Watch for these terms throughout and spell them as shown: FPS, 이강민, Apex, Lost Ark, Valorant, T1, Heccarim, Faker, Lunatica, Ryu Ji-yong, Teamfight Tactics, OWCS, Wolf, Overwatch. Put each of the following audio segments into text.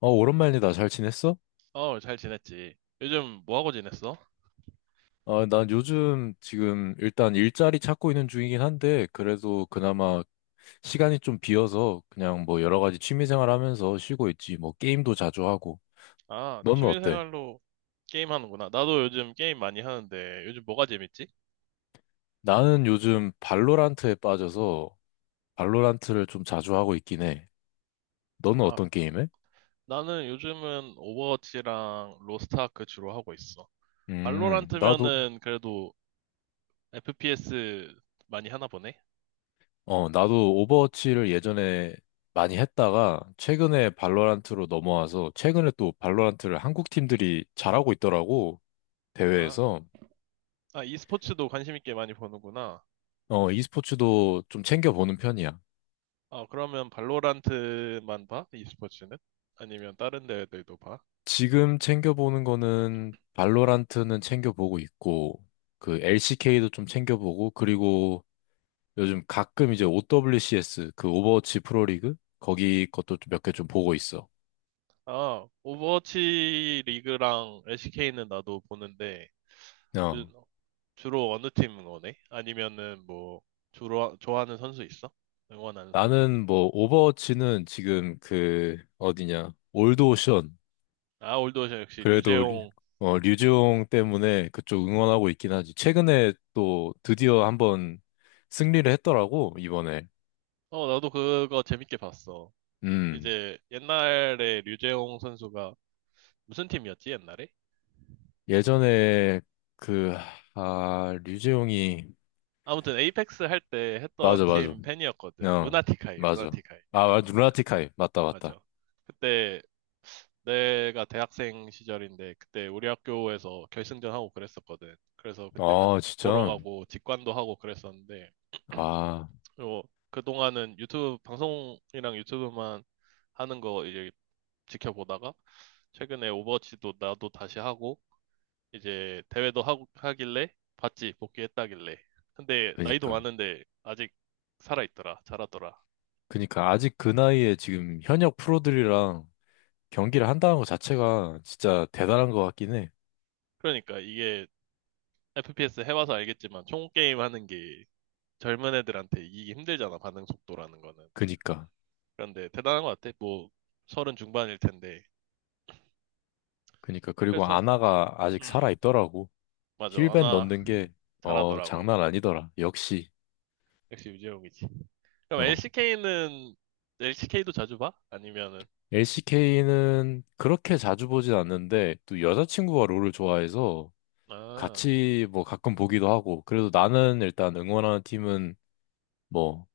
오랜만이다. 잘 지냈어? 어, 잘 지냈지. 요즘 뭐 하고 지냈어? 난 요즘 지금 일단 일자리 찾고 있는 중이긴 한데, 그래도 그나마 시간이 좀 비어서 그냥 뭐 여러 가지 취미생활 하면서 쉬고 있지. 뭐 게임도 자주 하고. 아, 너는 어때? 취미생활로 게임 하는구나. 나도 요즘 게임 많이 하는데, 요즘 뭐가 재밌지? 나는 요즘 발로란트에 빠져서 발로란트를 좀 자주 하고 있긴 해. 너는 아, 어떤 게임해? 나는 요즘은 오버워치랑 로스트아크 주로 하고 있어. 음, 나도, 발로란트면은 그래도 FPS 많이 하나 보네? 나도 오버워치를 예전에 많이 했다가 최근에 발로란트로 넘어와서 최근에 또 발로란트를 한국 팀들이 잘하고 있더라고. 아, 대회에서. 아, e스포츠도 관심 있게 많이 보는구나. 어, e스포츠도 좀 챙겨보는 편이야. 어, 그러면 발로란트만 봐? e스포츠는? 아니면 다른 대회들도 봐? 지금 챙겨보는 거는 발로란트는 챙겨보고 있고 그 LCK도 좀 챙겨보고 그리고 요즘 가끔 이제 OWCS 그 오버워치 프로리그 거기 것도 몇 개 좀 보고 있어. 아, 오버워치 리그랑 LCK는 나도 보는데, 그- 어. 주로 어느 팀 응원해? 아니면은 뭐, 주로, 좋아하는 선수 있어? 응원하는 선수? 나는 뭐 오버워치는 지금 그 어디냐 올드 오션. 아, 올드오션 역시 그래도 류- 류재홍. 어, 류지용 때문에 그쪽 응원하고 있긴 하지. 최근에 또 드디어 한번 승리를 했더라고, 이번에. 어, 나도 그거 재밌게 봤어. 음. 이제 옛날에 류재홍 선수가 무슨 팀이었지, 옛날에? 예전에 그, 류지용이, 아무튼 에이펙스 할 때 했던 맞아, 맞아. 팀 팬이었거든. 어, 루나티카이, 맞아. 루나티카이. 어, 루나티카이. 맞다, 맞다. 맞아. 그때 내가 대학생 시절인데 그때 우리 학교에서 결승전 하고 그랬었거든. 그래서 그때 같이 아, 보러 진짜. 가고 직관도 하고 그랬었는데, 아, 그리고 그동안은 유튜브 방송이랑 유튜브만 하는 거 이제 지켜보다가, 최근에 오버워치도 나도 다시 하고 이제 대회도 하고 하길래 봤지, 복귀했다길래. 근데 나이도 그니까. 많은데 아직 살아있더라, 잘하더라. 그니까. 아직 그 나이에 지금 현역 프로들이랑 경기를 한다는 것 자체가 진짜 대단한 것 같긴 해. 그러니까 이게 FPS 해봐서 알겠지만 총 게임 하는 게 젊은 애들한테 이기기 힘들잖아, 반응 속도라는 거는. 그니까. 그런데 대단한 것 같아, 뭐, 서른 중반일 텐데. 그니까 그리고 그래서, 아나가 아직 음, 살아 있더라고. 맞아, 힐벤 아나 넣는 게 어, 잘하더라고. 장난 아니더라. 역시. 역시 유재용이지. 그럼 어. LCK는? LCK도 자주 봐? 아니면은, LCK는 그렇게 자주 보진 않는데 또 여자친구가 롤을 좋아해서 아, 같이 뭐 가끔 보기도 하고. 그래도 나는 일단 응원하는 팀은 뭐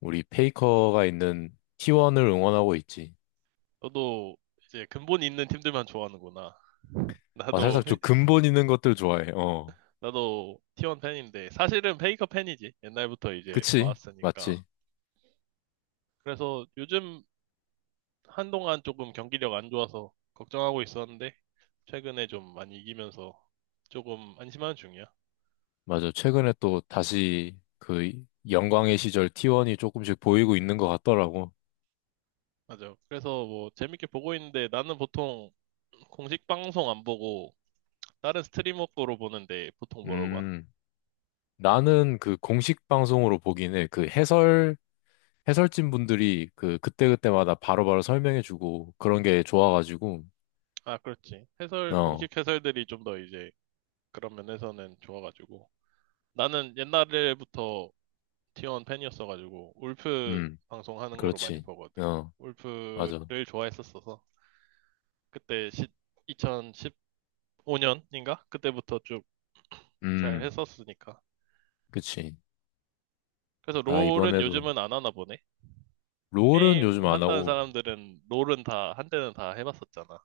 우리 페이커가 있는 T1을 응원하고 있지. 너도 이제 근본이 있는 팀들만 좋아하는구나. 아, 나도 살짝 페- 좀 근본 있는 것들 좋아해. 어. 나도 T1 팬인데 사실은 페이커 팬이지. 옛날부터 이제 그치? 봐왔으니까. 맞지? 그래서 요즘 한동안 조금 경기력 안 좋아서 걱정하고 있었는데, 최근에 좀 많이 이기면서 조금 안심하는 중이야. 맞아. 최근에 또 다시 그 영광의 시절 T1이 조금씩 보이고 있는 것 같더라고. 맞아. 그래서 뭐 재밌게 보고 있는데, 나는 보통 공식 방송 안 보고 다른 스트리머 거로 보는데 보통 뭐로 봐? 음, 나는 그 공식 방송으로 보긴 해. 그 해설진 분들이 그 그때그때마다 바로바로 설명해주고 그런 게 좋아가지고, 아, 그렇지. 해설, 어, 공식 해설들이 좀 더 이제 그런 면에서는 좋아가지고. 나는 옛날부터 티원 팬이었어가지고 울프 음, 방송하는 거로 많이 그렇지. 보거든. 어, 맞아. 울프를 좋아했었어서 그때 2015년인가? 그때부터 쭉 잘 음, 했었으니까. 그치. 그래서 아, 롤은 이번에도. 요즘은 안 하나 보네. 롤은 게임 요즘 안 한다는 하고, 사람들은 롤은 다 한때는 다 해봤었잖아.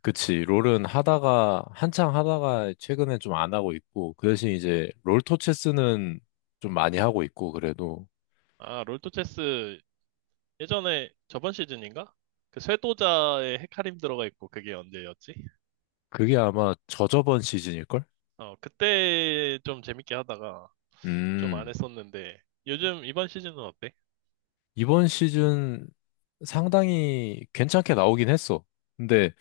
그치. 롤은 하다가, 한창 하다가 최근에 좀 안 하고 있고, 그 대신 이제 롤토체스는 좀 많이 하고 있고, 그래도. 아, 롤토체스 예전에 저번 시즌인가? 그 쇄도자의 헤카림 들어가 있고, 그게 언제였지? 그게 아마 저저번 시즌일걸? 어, 그때 좀 재밌게 하다가 좀 안 음. 했었는데 요즘 이번 시즌은 어때? 이번 시즌 상당히 괜찮게 나오긴 했어. 근데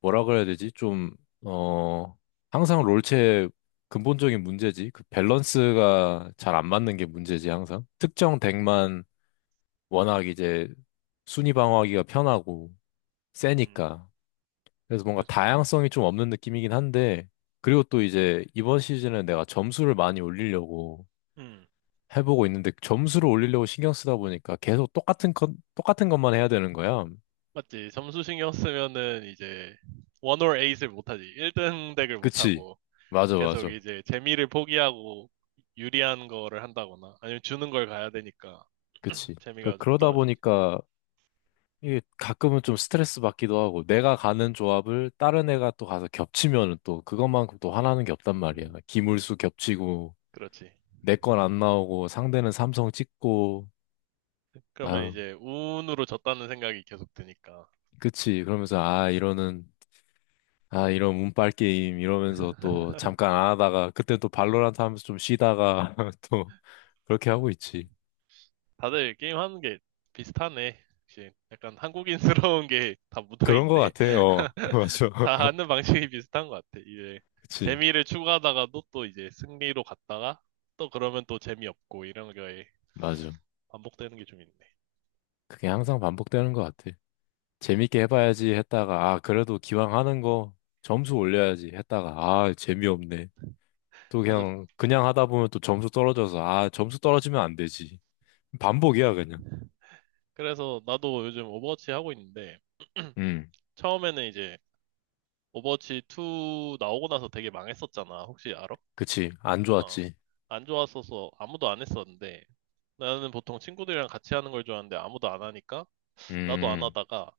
뭐라 그래야 되지? 어, 항상 롤체의 근본적인 문제지. 그 밸런스가 잘 안 맞는 게 문제지, 항상. 특정 덱만 워낙 이제 순위 방어하기가 편하고 음. 세니까. 그래서 뭔가 다양성이 좀 없는 느낌이긴 한데, 그리고 또 이제 이번 시즌은 내가 점수를 많이 올리려고 음, 해보고 있는데, 점수를 올리려고 신경 쓰다 보니까 계속 똑같은 것만 해야 되는 거야. 맞지. 점수 신경 쓰면은 이제 원 or 에잇을 못하지. 1등 덱을 그치. 못하고 맞아, 계속 맞아. 이제 재미를 포기하고 유리한 거를 한다거나 아니면 주는 걸 가야 되니까 그치. 그러니까 재미가 좀 그러다 떨어지지. 보니까 이게 가끔은 좀 스트레스 받기도 하고, 내가 가는 조합을 다른 애가 또 가서 겹치면은 또 그것만큼 또 화나는 게 없단 말이야. 기물수 겹치고, 그렇지. 내 건 안 나오고, 상대는 삼성 찍고, 그러면 아유, 이제 운으로 졌다는 생각이 계속 드니까. 그치. 아, 이런 운빨 게임, 이러면서 또 잠깐 안 하다가, 그때 또 발로란트 하면서 좀 쉬다가, 또, 그렇게 하고 있지. 다들 게임하는 게 비슷하네. 역시 약간 한국인스러운 게 다 그런 거 묻어있네. 같아요. 맞아. 다 하는 방식이 비슷한 것 같아. 이제 그치. 재미를 추구하다가도 또 이제 승리로 갔다가 또 그러면 또 재미없고 이런 게 맞아. 반복되는 게 좀 있네. 그게 항상 반복되는 것 같아. 재밌게 해봐야지 했다가, 아, 그래도 기왕 하는 거 점수 올려야지 했다가, 아, 재미없네. 또 맞아. 그냥 하다 보면 또 점수 떨어져서, 아, 점수 떨어지면 안 되지. 반복이야, 그냥. 그래서 나도 요즘 오버워치 하고 있는데 음, 처음에는 이제 오버워치 2 나오고 나서 되게 망했었잖아. 혹시 알아? 그치. 안 어. 좋았지. 안 좋았어서 아무도 안 했었는데 나는 보통 친구들이랑 같이 하는 걸 좋아하는데 아무도 안 하니까 나도 안 음, 하다가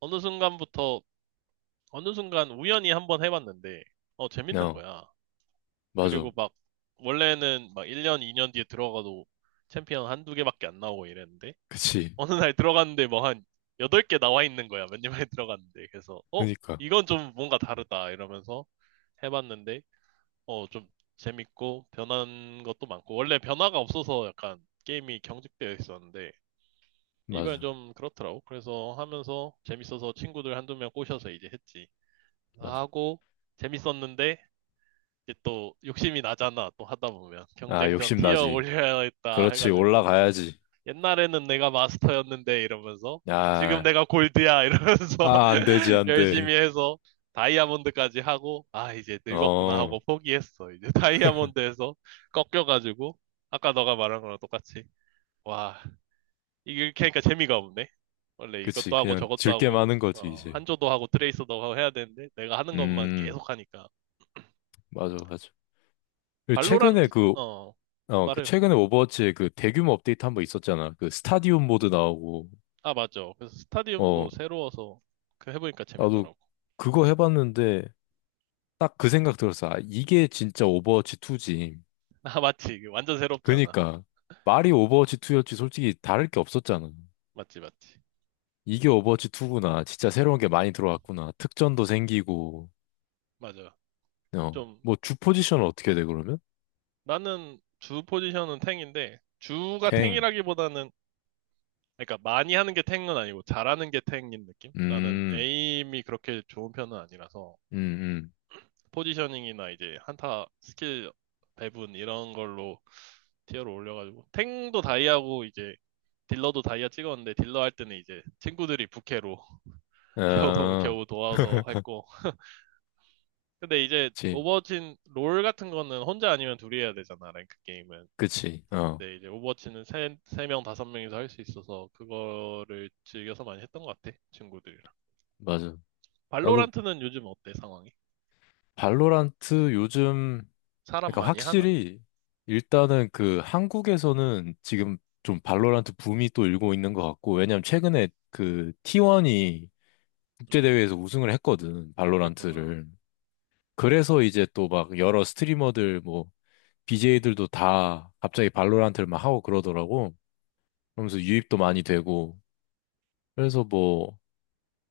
어느 순간부터 어느 순간 우연히 한번 해봤는데, 어, 재밌는 n 거야. 맞아. 그리고 막 원래는 막 1년, 2년 뒤에 들어가도 챔피언 한 두 개밖에 안 나오고 이랬는데 그치. 어느 날 들어갔는데 뭐 한 8개 나와 있는 거야. 몇 년 만에 들어갔는데. 그래서, 어, 그니까. 이건 좀 뭔가 다르다 이러면서 해봤는데, 어, 좀 재밌고 변한 것도 많고 원래 변화가 없어서 약간 게임이 경직되어 있었는데 이번엔 맞아. 좀 그렇더라고. 그래서 하면서 재밌어서 친구들 한두 명 꼬셔서 이제 했지. 맞아. 하고 재밌었는데 이제 또 욕심이 나잖아. 또 하다 보면 아, 경쟁전 욕심 티어 나지. 올려야겠다 그렇지. 해가지고 올라가야지. 옛날에는 내가 마스터였는데 이러면서 지금 아, 내가 골드야 이러면서 아, 안 되지, 안 돼. 열심히 해서 다이아몬드까지 하고, 아, 이제 늙었구나 하고 어, 포기했어. 이제 다이아몬드에서 꺾여가지고 아까 너가 말한 거랑 똑같이, 와, 이렇게 하니까 재미가 없네. 원래 그치. 이것도 하고 그냥 저것도 즐게 하고, 많은 거지, 어, 이제. 한조도 하고 트레이서도 하고 해야 되는데, 내가 하는 것만 음. 계속 하니까. 맞아, 맞아. 그 최근에 발로란트, 그, 어, 그 말해. 최근에 오버워치에 그 대규모 업데이트 한 번 있었잖아. 그 스타디움 모드 나오고, 아, 맞아. 그래서 어, 스타디움도 새로워서 그 해보니까 나도 재밌더라고. 그거 해봤는데 딱 그 생각 들었어. 아, 이게 진짜 오버워치 2지. 아, 맞지. 이게 완전 새롭잖아. 그니까 말이 오버워치 2였지 솔직히 다를 게 없었잖아. 맞지, 맞지. 이게 오버워치 2구나. 진짜 새로운 게 많이 들어왔구나. 특전도 생기고, 맞아. 어, 좀, 뭐 주 포지션은 어떻게 돼, 그러면? 나는 주 포지션은 탱인데, 주가 탱. 탱이라기보다는, 그러니까 많이 하는 게 탱은 아니고, 잘하는 게 탱인 느낌? 나는 음, 에임이 그렇게 좋은 편은 아니라서. 음, 포지셔닝이나 이제 한타 스킬 배분 이런 걸로 티어를 올려가지고 탱도 다이아고 이제 딜러도 다이아 찍었는데 딜러 할 때는 이제 친구들이 부캐로 겨우 아, 겨우 도와서 했고, 근데 이제 그치, 오버워치 롤 같은 거는 혼자 아니면 둘이 해야 되잖아, 랭크 게임은. 그치. 어, 근데 이제 오버워치는 세 명, 다섯 명이서 할 수 있어서 그거를 즐겨서 많이 했던 것 같아, 친구들이랑. 맞아. 나도 발로란트는 요즘 어때, 상황이? 발로란트 요즘, 사람 그러니까 많이 하나? 확실히 일단은 그 한국에서는 지금 좀 발로란트 붐이 또 일고 있는 것 같고, 왜냐면 최근에 그 T1이 음, 국제대회에서 우승을 했거든, 그랬구나. 발로란트를. 그래서 이제 또 막 여러 스트리머들 뭐 BJ들도 다 갑자기 발로란트를 막 하고 그러더라고. 그러면서 유입도 많이 되고. 그래서 뭐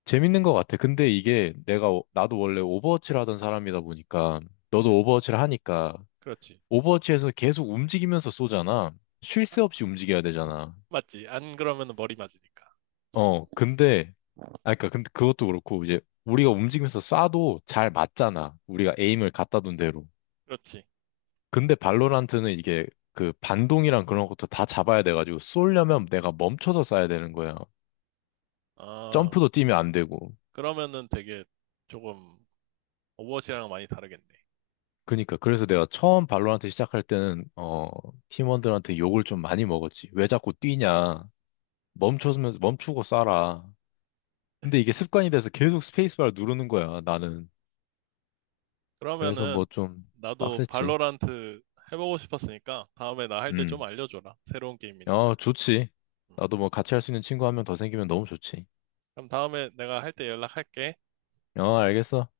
재밌는 것 같아. 근데 이게 나도 원래 오버워치를 하던 사람이다 보니까, 너도 음, 오버워치를 하니까 그렇지. 오버워치에서 계속 움직이면서 쏘잖아. 쉴 새 없이 움직여야 되잖아. 맞지? 안 그러면 머리 맞으니까. 어, 근데, 그니까, 근데 그것도 그렇고, 이제, 우리가 움직이면서 쏴도 잘 맞잖아. 우리가 에임을 갖다 둔 대로. 그렇지. 근데 발로란트는 이게, 그, 반동이랑 그런 것도 다 잡아야 돼가지고, 쏘려면 내가 멈춰서 쏴야 되는 거야. 아, 점프도 뛰면 안 되고. 그러면은 되게 조금 오버워치랑 많이 다르겠네. 그니까, 그래서 내가 처음 발로란트 시작할 때는, 어, 팀원들한테 욕을 좀 많이 먹었지. 왜 자꾸 뛰냐. 멈추고 쏴라. 근데 이게 습관이 돼서 계속 스페이스바를 누르는 거야, 나는. 그래서 뭐 그러면은 좀 나도 빡셌지. 발로란트 해보고 싶었으니까 다음에 나 할 때 좀 음. 알려줘라. 새로운 어, 게임이니까. 좋지. 음. 나도 뭐 같이 할 수 있는 친구 한 명 더 생기면 너무 좋지. 그럼 다음에 내가 할 때 연락할게. 어, 알겠어.